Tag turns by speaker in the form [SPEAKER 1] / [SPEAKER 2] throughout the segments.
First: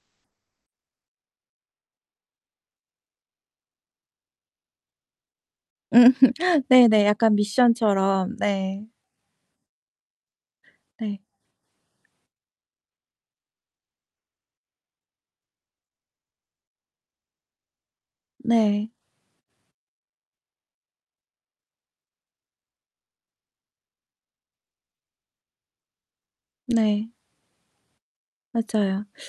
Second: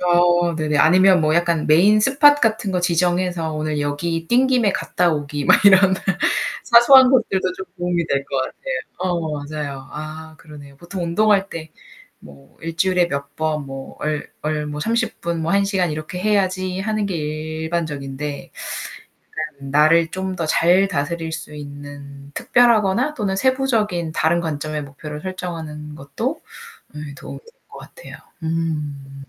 [SPEAKER 1] 어, 네네. 아니면 뭐 약간 메인 스팟 같은 거 지정해서 오늘 여기 뛴 김에 갔다 오기 막 이런
[SPEAKER 2] 네네,
[SPEAKER 1] 사소한
[SPEAKER 2] 약간
[SPEAKER 1] 것들도 좀 도움이 될 것
[SPEAKER 2] 미션처럼.
[SPEAKER 1] 같아요.
[SPEAKER 2] 네.
[SPEAKER 1] 어, 맞아요. 아, 그러네요. 보통
[SPEAKER 2] 네.
[SPEAKER 1] 운동할 때 뭐 '1 주일에 몇 번 뭐 얼 얼 뭐 30 분 뭐 1 시간 이렇게 해야지.' 하는 게 일반적인데
[SPEAKER 2] 네.
[SPEAKER 1] 약간 나를 좀 더 잘 다스릴 수 있는 특별하거나 또는 세부적인 다른 관점의 목표를 설정하는 것도
[SPEAKER 2] 네.
[SPEAKER 1] 도움이 될 것 같아요.
[SPEAKER 2] 맞아요.
[SPEAKER 1] 음.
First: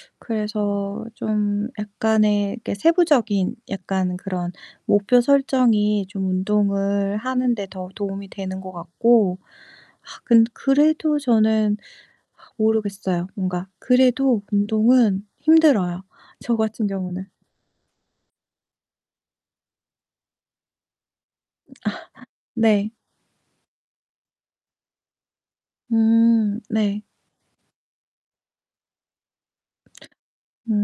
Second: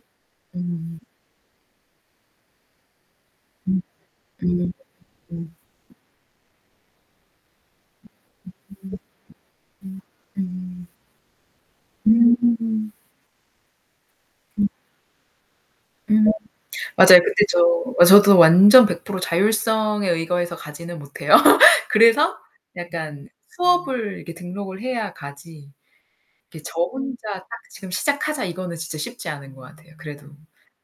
[SPEAKER 1] 음.
[SPEAKER 2] 그래서 좀 약간의 이게 세부적인
[SPEAKER 1] 음
[SPEAKER 2] 약간 그런
[SPEAKER 1] 음
[SPEAKER 2] 목표
[SPEAKER 1] 음.
[SPEAKER 2] 설정이 좀 운동을 하는데 더 도움이 되는 것
[SPEAKER 1] 음
[SPEAKER 2] 같고
[SPEAKER 1] 음
[SPEAKER 2] 아 근
[SPEAKER 1] 음.
[SPEAKER 2] 그래도 저는 아
[SPEAKER 1] 음.
[SPEAKER 2] 모르겠어요. 뭔가 그래도 운동은 힘들어요,
[SPEAKER 1] 음.
[SPEAKER 2] 저 같은
[SPEAKER 1] 맞아요.
[SPEAKER 2] 경우는.
[SPEAKER 1] 근데 저 아, 저도 완전 100% 자율성에 의거해서 가지는 못해요. 그래서
[SPEAKER 2] 네.
[SPEAKER 1] 약간 수업을 이렇게 등록을 해야 가지.
[SPEAKER 2] 음,
[SPEAKER 1] 이렇게 저
[SPEAKER 2] 네.
[SPEAKER 1] 혼자 딱 '지금 시작하자.' 이거는 진짜 쉽지 않은 것 같아요, 그래도.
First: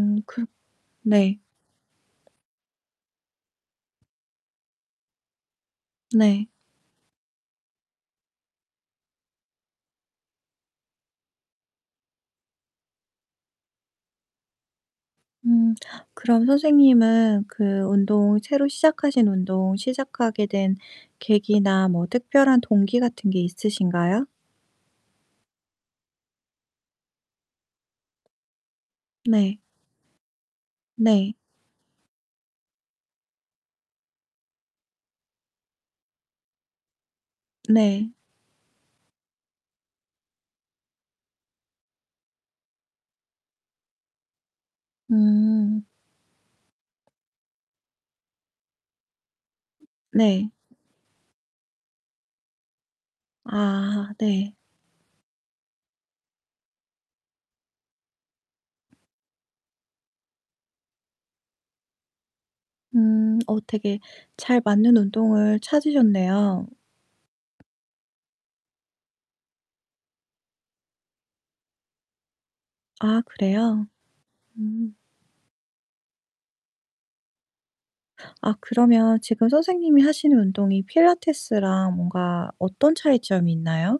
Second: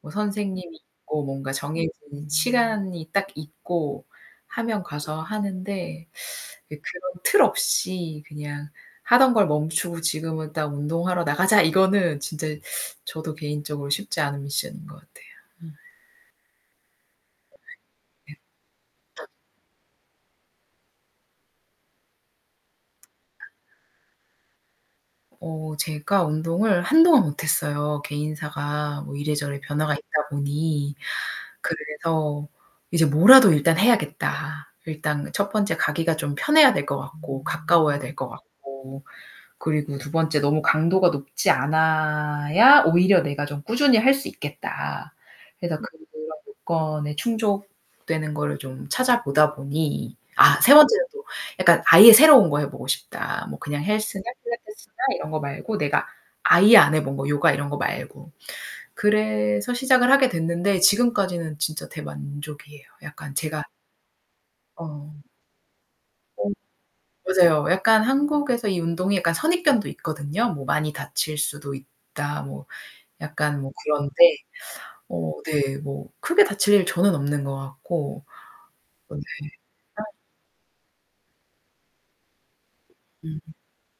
[SPEAKER 1] 뭐
[SPEAKER 2] 그
[SPEAKER 1] 선생님이 있고
[SPEAKER 2] 네.
[SPEAKER 1] 뭔가 정해진 시간이 딱 있고 하면 가서 하는데
[SPEAKER 2] 네.
[SPEAKER 1] 이 그런 틀 없이 그냥 하던 걸 멈추고 '지금은 딱 운동하러 나가자!' 이거는 진짜 저도 개인적으로 쉽지 않은 미션인 것 같아요.
[SPEAKER 2] 음.
[SPEAKER 1] 음.
[SPEAKER 2] 그럼 선생님은 그 운동 새로 시작하신 운동 시작하게 된 계기나 뭐 특별한 동기 같은 게 있으신가요?
[SPEAKER 1] 어. 제가 운동을 한동안 못 했어요, 개인사가 뭐 이래저래
[SPEAKER 2] 네.
[SPEAKER 1] 변화가 있다 보니.
[SPEAKER 2] 네.
[SPEAKER 1] 그래서 이제 뭐라도 일단 해야겠다. 일단 첫 번째 가기가 좀 편해야 될 것 같고 가까워야
[SPEAKER 2] 네.
[SPEAKER 1] 될 것 같고. 그리고 2 번째 너무 강도가 높지 않아야 오히려 내가 좀 꾸준히 할 수 있겠다. 그래서
[SPEAKER 2] 음.
[SPEAKER 1] 그런 조건에 충족되는 거를 좀 찾아보다 보니
[SPEAKER 2] 네.
[SPEAKER 1] 아, 3 번째는 또 약간 아예 새로운 거 해 보고 싶다. 뭐 그냥
[SPEAKER 2] 아,
[SPEAKER 1] 헬스나
[SPEAKER 2] 네.
[SPEAKER 1] 필라테스나 이런 거 말고 내가 아예 안 해 본 거. 요가 이런 거 말고. 그래서 시작을 하게 됐는데, 지금까지는 진짜 대만족이에요. 약간
[SPEAKER 2] 음, 어
[SPEAKER 1] 제가
[SPEAKER 2] 되게 잘 맞는
[SPEAKER 1] 어.
[SPEAKER 2] 운동을
[SPEAKER 1] 어.
[SPEAKER 2] 찾으셨네요.
[SPEAKER 1] 맞아요. 약간 한국에서 이 운동이 약간 선입견도 있거든요. 뭐 많이 다칠 수도 있다. 뭐
[SPEAKER 2] 아,
[SPEAKER 1] 약간 뭐
[SPEAKER 2] 그래요?
[SPEAKER 1] 그런데.
[SPEAKER 2] 음.
[SPEAKER 1] 어 네, 뭐 크게 다칠 일 저는 없는 것 같고.
[SPEAKER 2] 아, 그러면
[SPEAKER 1] 그런데
[SPEAKER 2] 지금 선생님이 하시는 운동이 필라테스랑 뭔가 어떤 차이점이
[SPEAKER 1] 음.
[SPEAKER 2] 있나요?